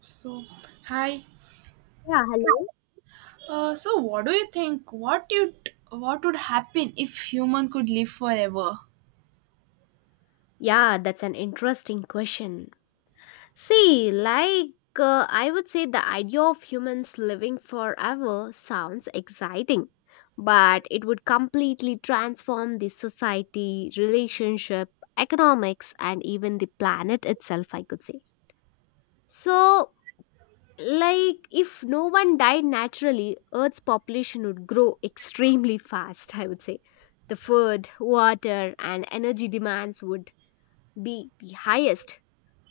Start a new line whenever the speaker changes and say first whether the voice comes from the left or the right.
right: So, hi.
left: Yeah, hello.
right: So, what do you think? What would happen if human could live forever?
left: Yeah, that's an interesting question. See, like, I would say the idea of humans living forever sounds exciting, but it would completely transform the society, relationship, economics, and even the planet itself, I could say. So, like, if no one died naturally, Earth's population would grow extremely fast, I would say. The food, water, and energy demands would be the highest,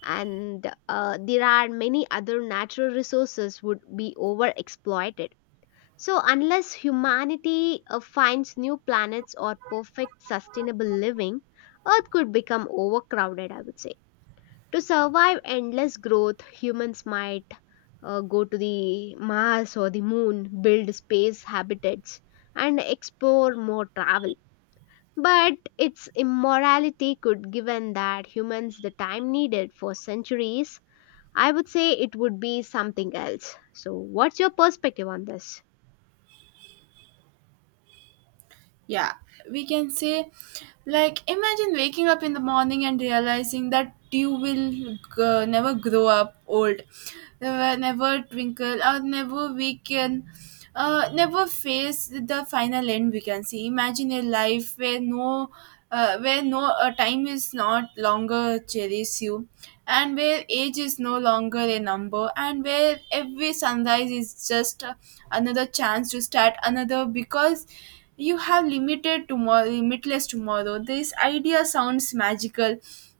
left: and there are many other natural resources would be overexploited. So unless humanity finds new planets or perfect sustainable living, earth could become overcrowded, I would say. To survive endless growth, humans might go to the Mars or the Moon, build space habitats, and explore more travel. But its immorality could given that humans the time needed for centuries, I would say it would be something else. So what's your perspective on this?
right: Yeah, we can say, like, imagine waking up in the morning and realizing that you will never grow up old, never twinkle, or never weaken, never face the final end. We can see. Imagine a life where no time is not longer cherish you, and where age is no longer a number, and where every sunrise is just another chance to start another because you have limited tomorrow limitless tomorrow. This idea sounds magical,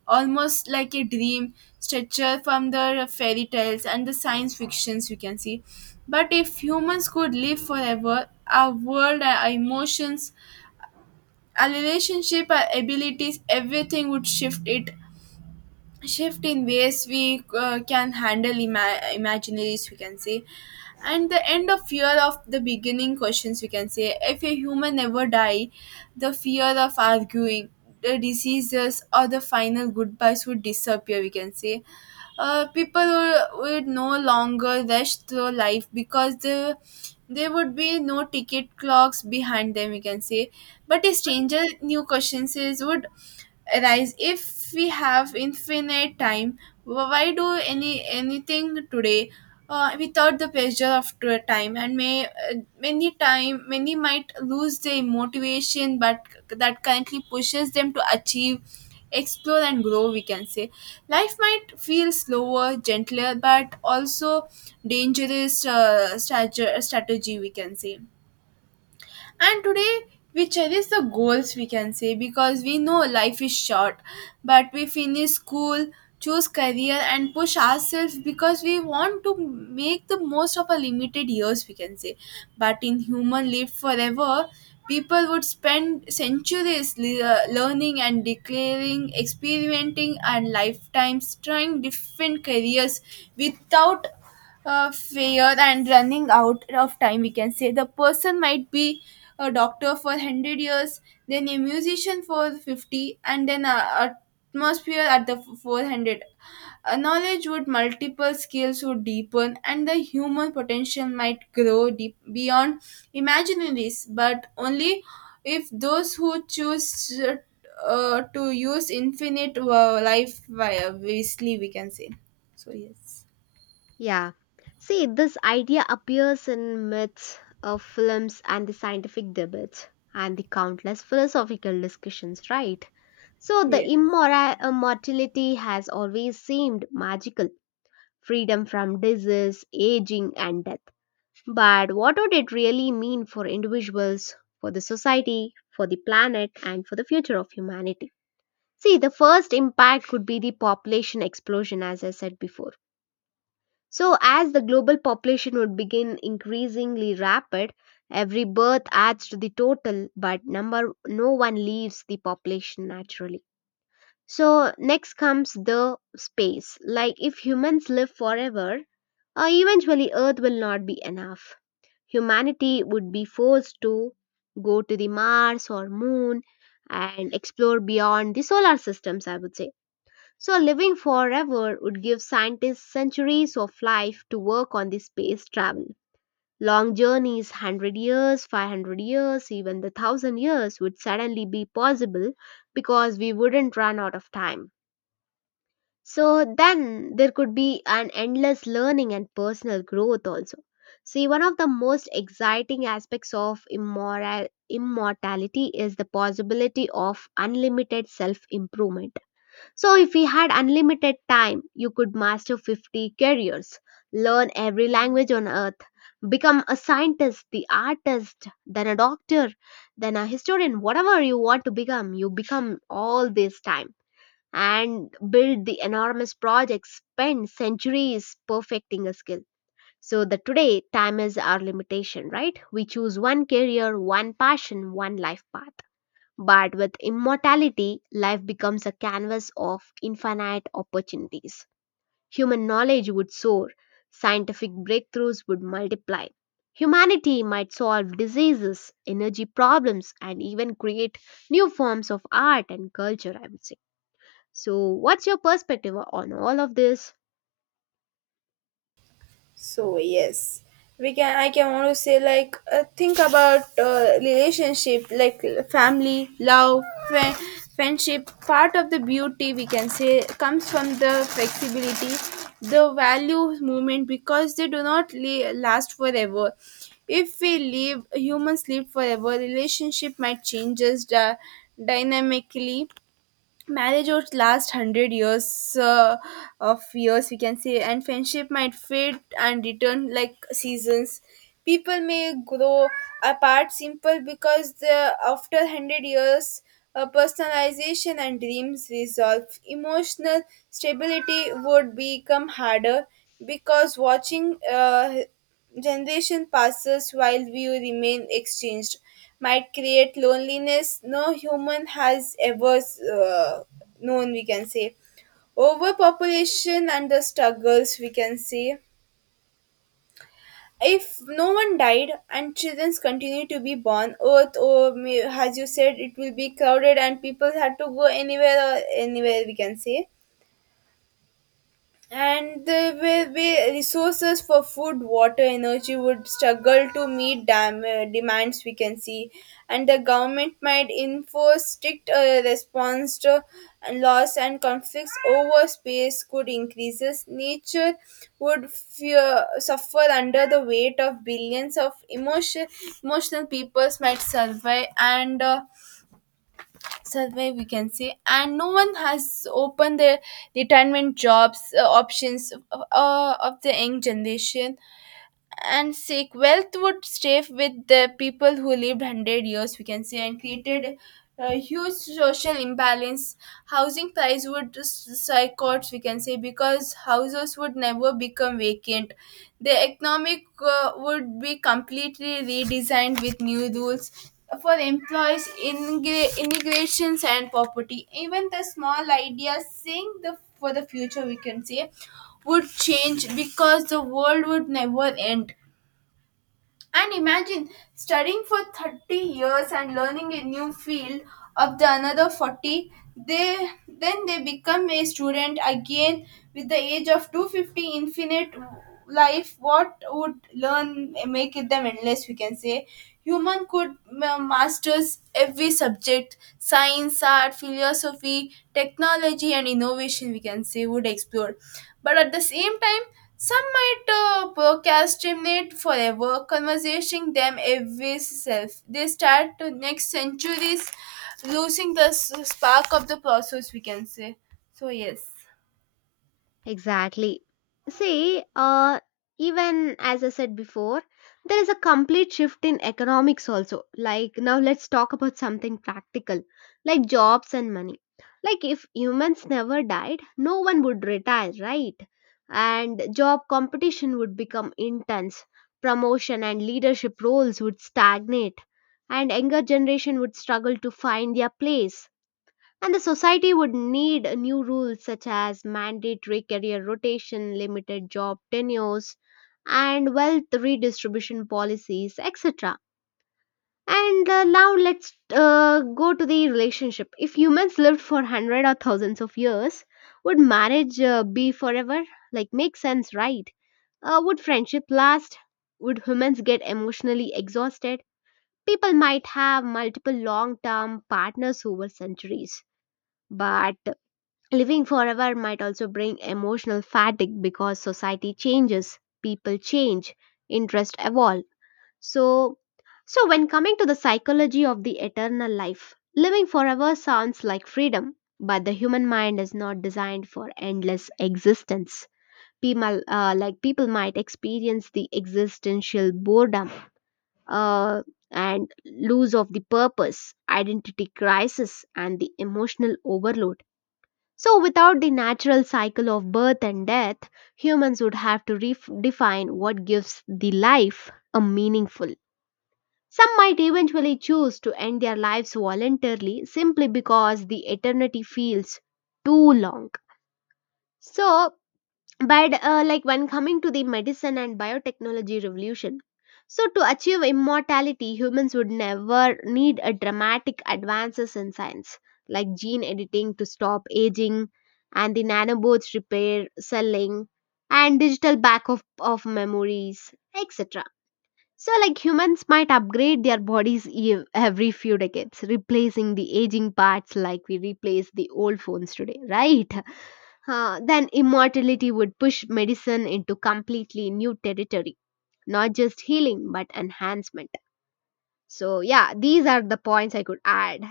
right: almost like a dream stretcher from the fairy tales and the science fictions, you can see. But if humans could live forever, our world, our emotions, our relationship, our abilities, everything would shift in ways we can handle imaginaries, we can say. And the end of fear of the beginning questions, we can say. If a human ever die, the fear of arguing, the diseases, or the final goodbyes would disappear, we can say. People would no longer rush through life because there would be no ticket clocks behind them, we can say. But a stranger new questions is would arise if we have infinite time. Why do anything today without the pressure of time, and may many time many might lose their motivation but that currently pushes them to achieve, explore, and grow, we can say. Life might feel slower, gentler, but also dangerous strategy, we can say. And today we cherish the goals, we can say, because we know life is short, but we finish school, choose career, and push ourselves because we want to make the most of our limited years, we can say. But in human live forever, people would spend centuries learning and declaring, experimenting, and lifetimes trying different careers without fear and running out of time, we can say. The person might be a doctor for 100 years, then a musician for 50, and then a atmosphere at the 400. A knowledge would multiple skills would deepen, and the human potential might grow deep beyond imaginaries, but only if those who choose to use infinite life wisely, we can say. So yes.
left: Yeah. See, this idea appears in myths of films and the scientific debates and the countless philosophical discussions, right? So the
right: Yes.
left: immoral immortality has always seemed magical. Freedom from disease, aging and death. But what would it really mean for individuals, for the society, for the planet, and for the future of humanity? See, the first impact could be the population explosion, as I said before. So, as the global population would begin increasingly rapid, every birth adds to the total, but number no one leaves the population naturally. So, next comes the space. Like, if humans live forever, eventually Earth will not be enough. Humanity would be forced to go to the Mars or Moon and explore beyond the solar systems, I would say. So, living forever would give scientists centuries of life to work on the space travel. Long journeys, 100 years, 500 years, even the 1,000 years, would suddenly be possible because we wouldn't run out of time. So then there could be an endless learning and personal growth also. See, one of the most exciting aspects of immortality is the possibility of unlimited self improvement. So, if we had unlimited time, you could master 50 careers, learn every language on earth, become a scientist, the artist, then a doctor, then a historian, whatever you want to become, you become all this time and build the enormous projects, spend centuries perfecting a skill. So the today time is our limitation, right? We choose one career, one passion, one life path, but with immortality life becomes a canvas of infinite opportunities. Human knowledge would soar, scientific breakthroughs would multiply, humanity might solve diseases, energy problems, and even create new forms of art and culture, I would say. So, what's your perspective on all of this?
right: So yes, we can. I can also say, like think about relationship, like family, love, fri- friendship. Part of the beauty, we can say, comes from the flexibility, the value movement, because they do not last forever. If we live humans live forever, relationship might changes dynamically. Marriage over last hundred years of years, we can say, and friendship might fade and return like seasons. People may grow apart simple because the after 100 years personalization and dreams resolve, emotional stability would become harder. Because watching generation passes while we remain exchanged might create loneliness no human has ever uh, known, we can say. Overpopulation and the struggles, we can say. If no one died and children continue to be born, earth as you said it will be crowded, and people had to go anywhere or anywhere, we can say. And the way resources for food, water, energy would struggle to meet demands, we can see. And the government might enforce strict response to loss, and conflicts over space could increases. Nature would fear, suffer under the weight of billions of emotional peoples might survive and survey, we can say. And no one has opened the retirement jobs options of the young generation, and seek wealth would stay with the people who lived 100 years, we can say, and created a huge social imbalance. Housing price would psychots, we can say, because houses would never become vacant. The economic would be completely redesigned with new rules for employees, immigrations, and property. Even the small ideas, seeing the for the future, we can say, would change because the world would never end. And imagine studying for 30 years and learning a new field of the another 40, they then they become a student again with the age of 250. Infinite life, what would learn make them endless, we can say. Human could masters every subject, science, art, philosophy, technology, and innovation, we can say, would explore. But at the same time, some might procrastinate forever, conversing them every self. They start to next centuries, losing the spark of the process, we can say. So, yes.
left: Exactly. See, even as I said before, there is a complete shift in economics also. Like, now let's talk about something practical, like jobs and money. Like, if humans never died, no one would retire, right? And job competition would become intense. Promotion and leadership roles would stagnate, and younger generation would struggle to find their place. And the society would need new rules such as mandatory career rotation, limited job tenures, and wealth redistribution policies, etc. And now let's go to the relationship. If humans lived for hundred or thousands of years, would marriage be forever? Like, makes sense, right? Would friendship last? Would humans get emotionally exhausted? People might have multiple long term partners over centuries. But living forever might also bring emotional fatigue because society changes, people change, interests evolve. So, so when coming to the psychology of the eternal life, living forever sounds like freedom, but the human mind is not designed for endless existence. People might experience the existential boredom uh, and lose of the purpose, identity crisis, and the emotional overload. So, without the natural cycle of birth and death, humans would have to redefine what gives the life a meaningful. Some might eventually choose to end their lives voluntarily simply because the eternity feels too long. So, but like when coming to the medicine and biotechnology revolution, so to achieve immortality, humans would never need a dramatic advances in science, like gene editing to stop aging, and the nanobots repair selling, and digital backup of memories, etc. So like humans might upgrade their bodies every few decades, replacing the aging parts like we replace the old phones today, right? Huh, then immortality would push medicine into completely new territory, not just healing but enhancement. So, yeah, these are the points I could add.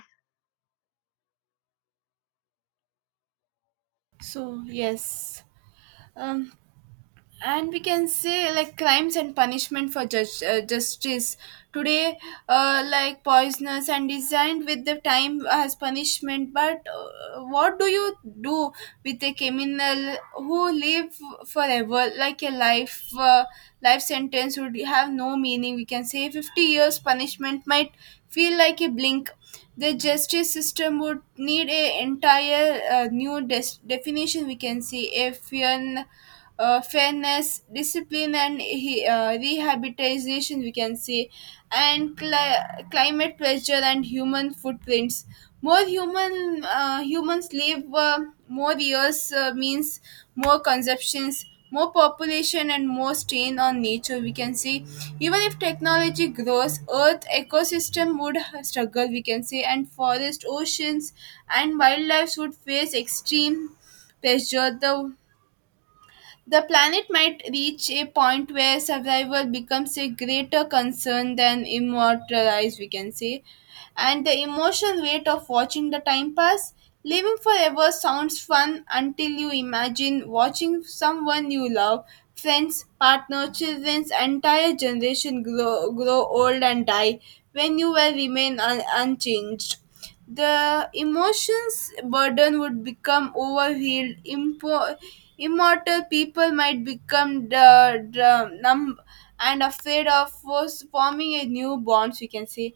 right: So yes, um, and we can say like crimes and punishment for justice today, like poisonous and designed with the time as punishment. But what do you do with a criminal who live forever? Like a life sentence would have no meaning, we can say. 50 years punishment might feel like a blink. The justice system would need a entire new definition, we can see. A fear fairness, discipline, and rehabilitation, we can say. And climate pressure and human footprints. More human humans live more years means more consumptions, more population, and more strain on nature. We can say, even if technology grows, Earth ecosystem would struggle. We can say, and forest, oceans, and wildlife would face extreme pressure. The planet might reach a point where survival becomes a greater concern than immortalized, we can say. And the emotional weight of watching the time pass. Living forever sounds fun until you imagine watching someone you love, friends, partner, children's entire generation grow old and die when you will remain unchanged. The emotions burden would become overhealed. Immortal people might become the numb and afraid of force forming a new bonds. We can say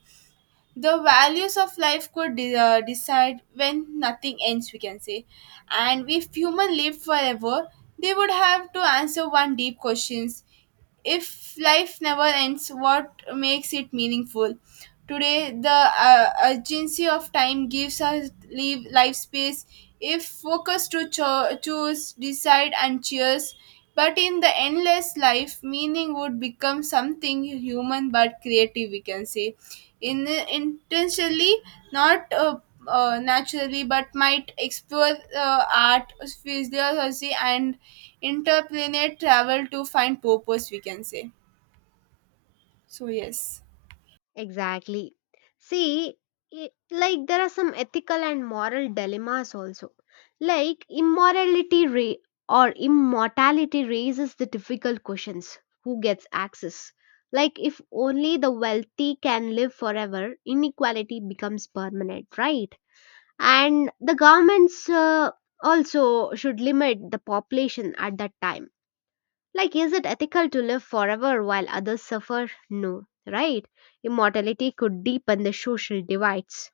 right: the values of life could decide when nothing ends. We can say, and if human lived forever, they would have to answer one deep questions. If life never ends, what makes it meaningful? Today, the urgency of time gives us leave life space. If focus to choose, decide, and cheers, but in the endless life, meaning would become something human but creative. We can say, in intentionally not. Naturally, but might explore art, physiology, and interplanet travel to find purpose, we can say. So, yes.
left: Exactly. See, it, like there are some ethical and moral dilemmas also. Like immorality ra- or immortality raises the difficult questions. Who gets access? Like if only the wealthy can live forever, inequality becomes permanent, right? And the governments also should limit the population at that time. Like, is it ethical to live forever while others suffer? No, right? Immortality could deepen the social divides,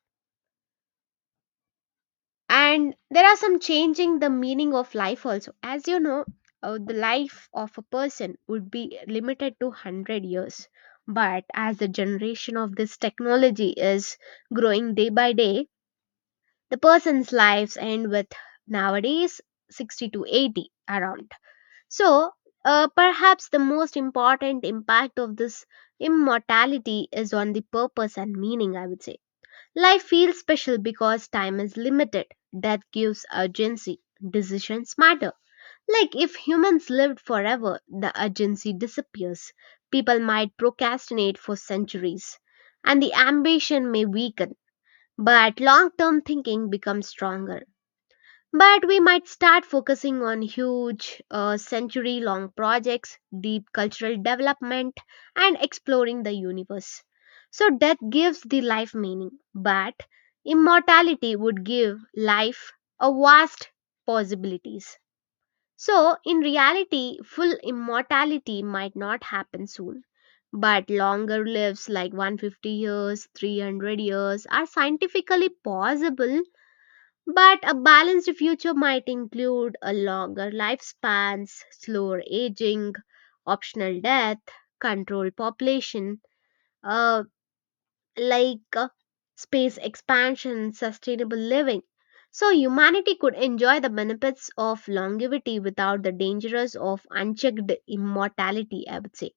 left: and there are some changing the meaning of life also, as you know. The life of a person would be limited to 100 years, but as the generation of this technology is growing day by day, the person's lives end with nowadays 60 to 80 around. So perhaps the most important impact of this immortality is on the purpose and meaning, I would say. Life feels special because time is limited. Death gives urgency, decisions matter. Like if humans lived forever, the urgency disappears. People might procrastinate for centuries, and the ambition may weaken, but long term thinking becomes stronger. But we might start focusing on huge, century long projects, deep cultural development, and exploring the universe. So, death gives the life meaning, but immortality would give life a vast possibilities. So, in reality, full immortality might not happen soon. But longer lives like 150 years, 300 years are scientifically possible, but a balanced future might include a longer lifespans, slower aging, optional death, controlled population, uh, like space expansion, sustainable living. So humanity could enjoy the benefits of longevity without the dangers of unchecked immortality, I would say.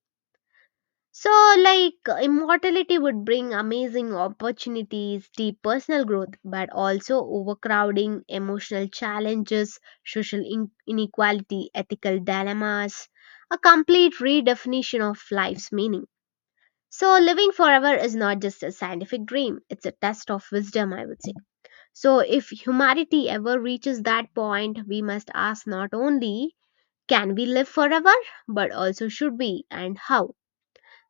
left: So, like, immortality would bring amazing opportunities, deep personal growth, but also overcrowding, emotional challenges, social inequality, ethical dilemmas, a complete redefinition of life's meaning. So, living forever is not just a scientific dream, it's a test of wisdom, I would say. So, if humanity ever reaches that point, we must ask not only can we live forever, but also should we and how.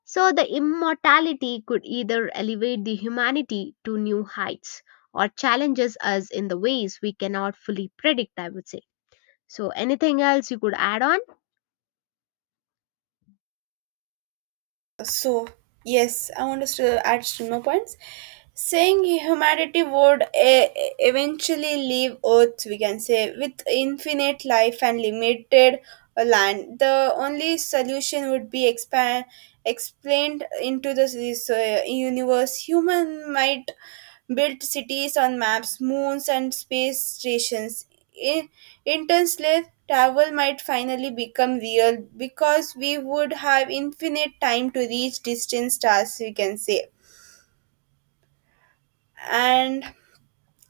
left: So the immortality could either elevate the humanity to new heights or challenges us in the ways we cannot fully predict, I would say. So anything else you could add on?
right: So, yes, I want us to add some more points. Saying humanity would eventually leave Earth, we can say, with infinite life and limited land. The only solution would be expand explained into this universe. Human might built cities on maps, moons, and space stations. In interstellar travel might finally become real because we would have infinite time to reach distant stars, we can say. And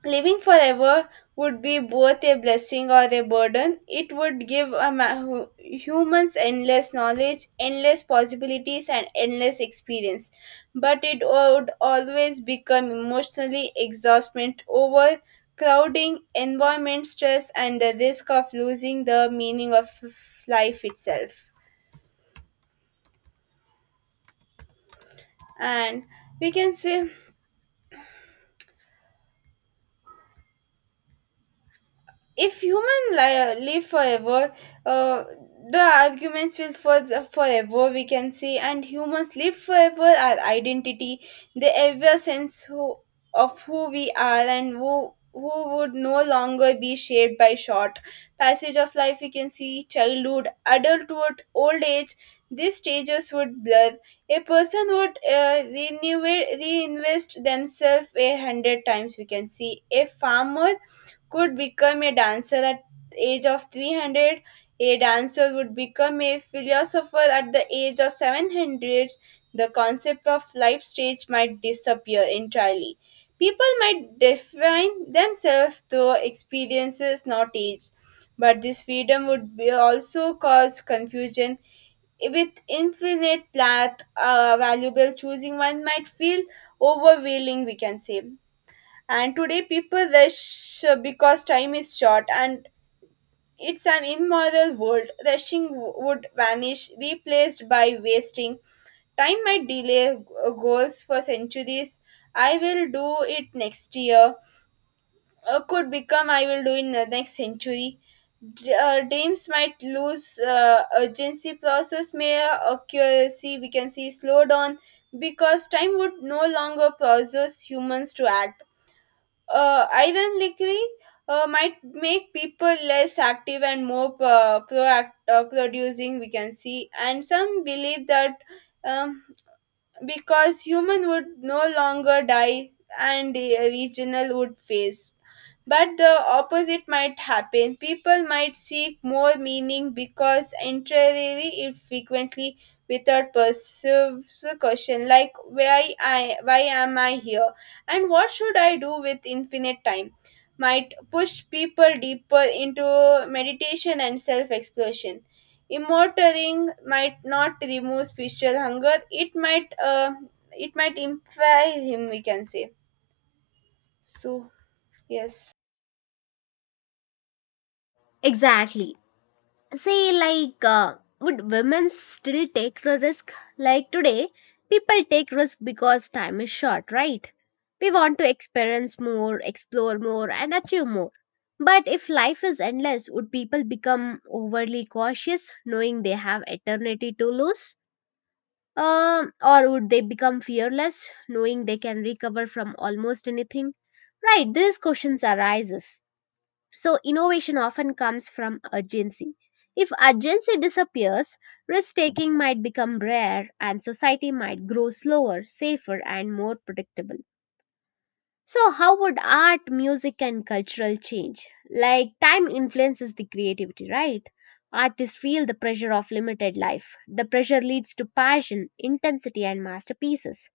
right: living forever would be both a blessing or a burden. It would give humans endless knowledge, endless possibilities, and endless experience. But it would always become emotionally exhaustment overcrowding, environment stress, and the risk of losing the meaning of life itself. And we can say if human live forever, uh, the arguments will forever, we can say, and humans live forever, our identity, the ever sense of who we are, and who would no longer be shaped by short passage of life, we can see. Childhood, adulthood, old age, these stages would blur. A person would renew reinvest themselves a hundred times, we can see. A farmer could become a dancer at the age of 300. A dancer would become a philosopher at the age of 700. The concept of life stage might disappear entirely. People might define themselves through experiences, not age, but this freedom would be also cause confusion with infinite path valuable, choosing one might feel overwhelming, we can say. And today people rush because time is short, and it's an immoral world, rushing would vanish, replaced by wasting time might delay goals for centuries. I will do it next year could become I will do in the next century. Dreams might lose urgency, process may accuracy, we can see, slow down because time would no longer process humans to act. Ironically, might make people less active and more producing, we can see. And some believe that, um, because human would no longer die and a regional would face. But the opposite might happen. People might seek more meaning because entirely it frequently, without perceives a question like why am I here and what should I do with infinite time, might push people deeper into meditation and self exploration. Immortaling might not remove spiritual hunger. It might inspire him, we can say. So, yes.
left: Exactly. Say like would women still take the risk? Like today people take risk because time is short, right? We want to experience more, explore more, and achieve more. But if life is endless, would people become overly cautious knowing they have eternity to lose? Or would they become fearless knowing they can recover from almost anything, right? These questions arises. So innovation often comes from urgency. If urgency disappears, risk taking might become rare and society might grow slower, safer, and more predictable. So, how would art, music, and cultural change? Like, time influences the creativity, right? Artists feel the pressure of limited life. The pressure leads to passion, intensity, and masterpieces.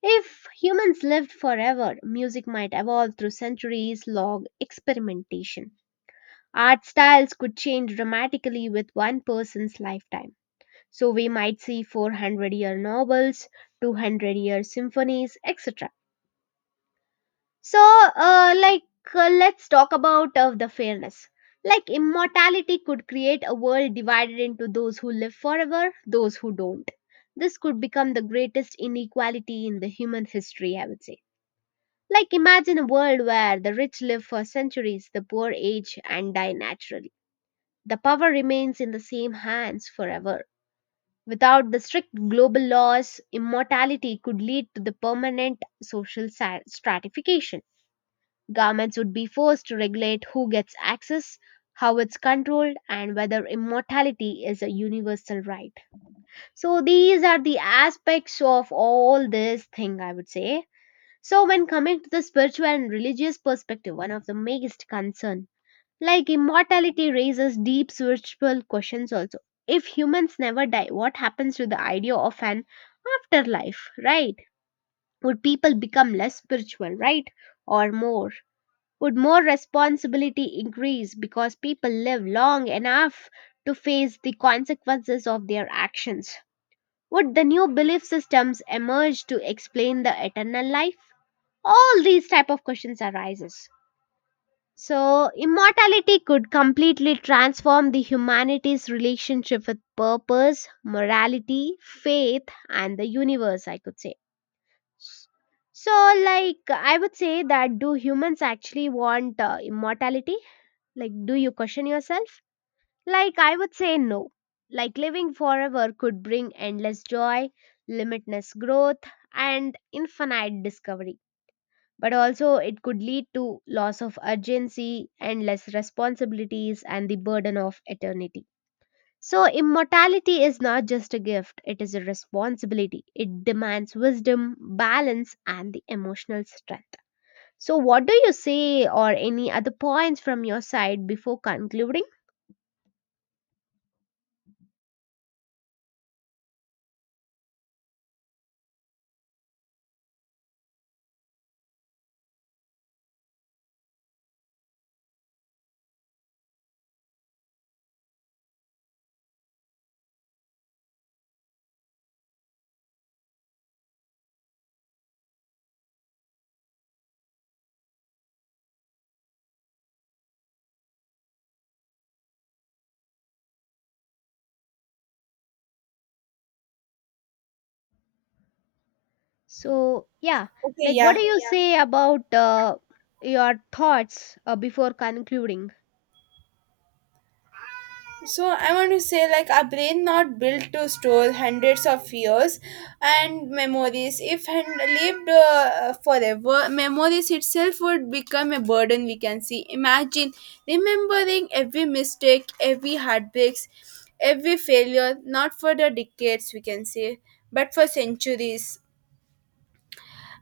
left: If humans lived forever, music might evolve through centuries long experimentation. Art styles could change dramatically with one person's lifetime. So we might see 400-year novels, 200-year symphonies, etc. So, like, let's talk about of the fairness. Like, immortality could create a world divided into those who live forever, those who don't. This could become the greatest inequality in the human history, I would say. Like, imagine a world where the rich live for centuries, the poor age and die naturally. The power remains in the same hands forever. Without the strict global laws, immortality could lead to the permanent social stratification. Governments would be forced to regulate who gets access, how it's controlled, and whether immortality is a universal right. So, these are the aspects of all this thing, I would say. So, when coming to the spiritual and religious perspective, one of the biggest concern, like immortality raises deep spiritual questions also. If humans never die, what happens to the idea of an afterlife, right? Would people become less spiritual, right? Or more? Would more responsibility increase because people live long enough to face the consequences of their actions? Would the new belief systems emerge to explain the eternal life? All these type of questions arises. So, immortality could completely transform the humanity's relationship with purpose, morality, faith, and the universe, I could say. So, like, I would say that do humans actually want immortality? Like, do you question yourself? Like, I would say no. Like, living forever could bring endless joy, limitless growth, and infinite discovery, but also it could lead to loss of urgency and less responsibilities and the burden of eternity. So, immortality is not just a gift, it is a responsibility. It demands wisdom, balance, and the emotional strength. So, what do you say, or any other points from your side before concluding? So, yeah,
right: Okay.
left: like what
right: Yeah.
left: do you Yeah. say about your thoughts before concluding?
right: So I want to say, like, our brain not built to store hundreds of years and memories. If lived forever, memories itself would become a burden. We can see. Imagine remembering every mistake, every heartbreaks, every failure. Not for the decades, we can say, but for centuries.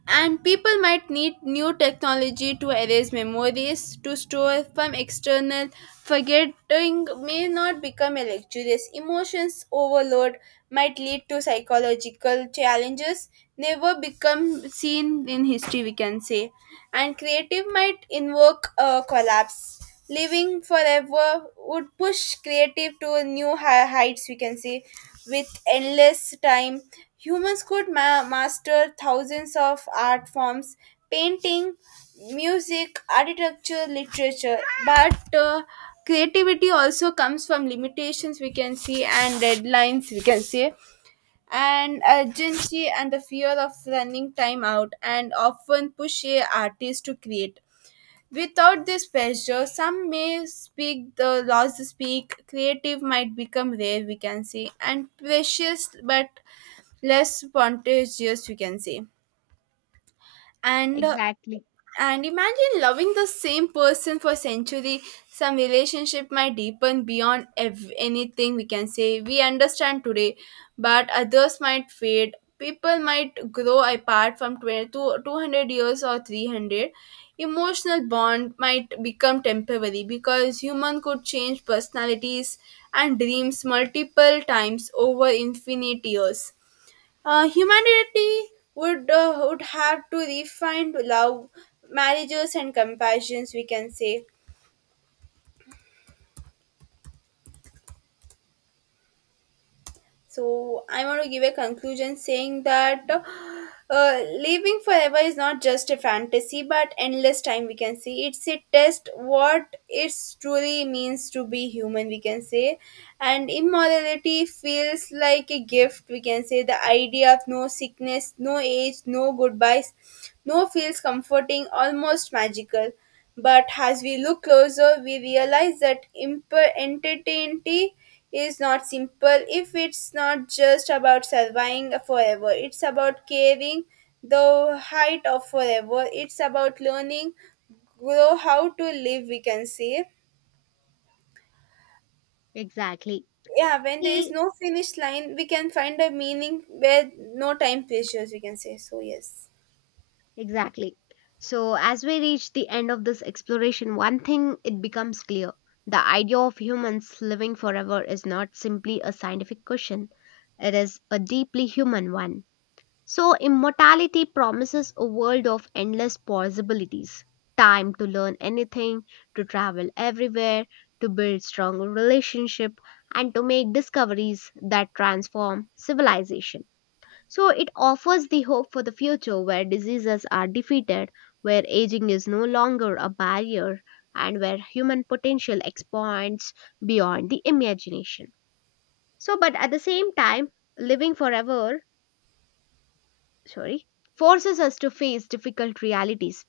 right: And people might need new technology to erase memories, to store from external. Forgetting may not become a luxurious. Emotions overload might lead to psychological challenges, never become seen in history, we can say. And creative might invoke a collapse. Living forever would push creative to new heights, we can say, with endless time. Humans could master thousands of art forms, painting, music, architecture, literature. But creativity also comes from limitations, we can see, and deadlines, we can see, and urgency and the fear of running time out, and often push a artist to create. Without this pressure, some may speak the laws to speak, creative might become rare, we can say, and precious but less spontaneous, we can say. And uh,
left: Exactly,
right: and imagine loving the same person for century. Some relationship might deepen beyond anything we can say we understand today, but others might fade. People might grow apart from 20 to 200 years or 300. Emotional bond might become temporary because human could change personalities and dreams multiple times over infinite years. Humanity would have to refine love, marriages, and compassions. We can say. So I want to give a conclusion saying that living forever is not just a fantasy, but endless time. We can see it's a test what it truly means to be human. We can say, and immortality feels like a gift. We can say the idea of no sickness, no age, no goodbyes, no feels comforting, almost magical. But as we look closer, we realize that entertainty is not simple. If it's not just about surviving forever, it's about carrying the height of forever, it's about learning grow how to live, we can say.
left: exactly.
right: Yeah, when there is
left: See,
right: no finish line, we can find a meaning where no time pressures, we can say. So yes.
left: exactly. So, as we reach the end of this exploration, one thing it becomes clear: the idea of humans living forever is not simply a scientific question, it is a deeply human one. So, immortality promises a world of endless possibilities, time to learn anything, to travel everywhere, to build strong relationship, and to make discoveries that transform civilization. So it offers the hope for the future where diseases are defeated, where aging is no longer a barrier, and where human potential expands beyond the imagination. So, but at the same time, living forever, sorry, forces us to face difficult realities.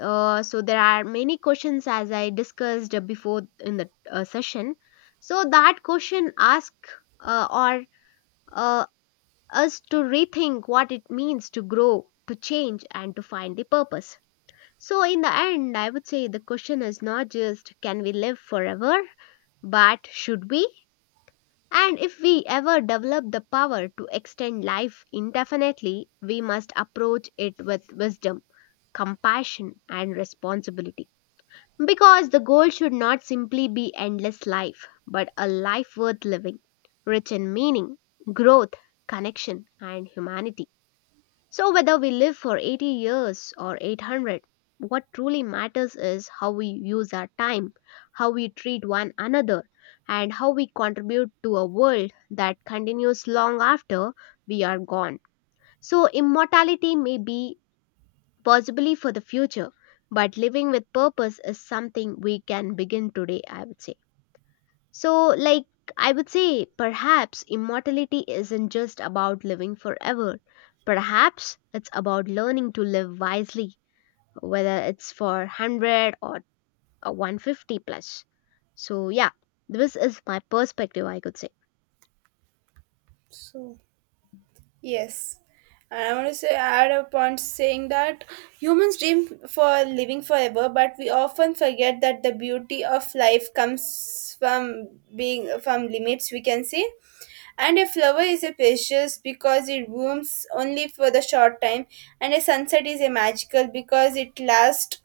left: So there are many questions as I discussed before in the session. So that question ask or uh, us to rethink what it means to grow, to change, and to find the purpose. So, in the end, I would say the question is not just can we live forever, but should we? And if we ever develop the power to extend life indefinitely, we must approach it with wisdom, compassion, and responsibility. Because the goal should not simply be endless life, but a life worth living, rich in meaning, growth, connection, and humanity. So, whether we live for 80 years or 800, what truly matters is how we use our time, how we treat one another, and how we contribute to a world that continues long after we are gone. So, immortality may be possibly for the future, but living with purpose is something we can begin today, I would say. So, like, I would say perhaps immortality isn't just about living forever. Perhaps it's about learning to live wisely, whether it's for 100 or 150 plus. So, yeah, this is my perspective, I could say.
right: So yes. And I want to say add a point saying that humans dream for living forever, but we often forget that the beauty of life comes from being from limits, we can say. And a flower is a precious because it blooms only for the short time, and a sunset is a magical because it lasts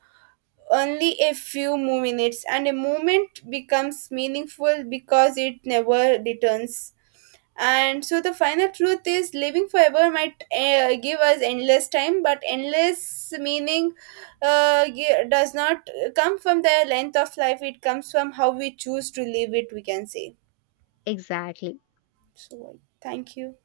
right: only a few more minutes, and a moment becomes meaningful because it never returns. And so the final truth is living forever might give us endless time, but endless meaning does not come from the length of life, it comes from how we choose to live it, we can say.
left: Exactly.
right: So, thank you.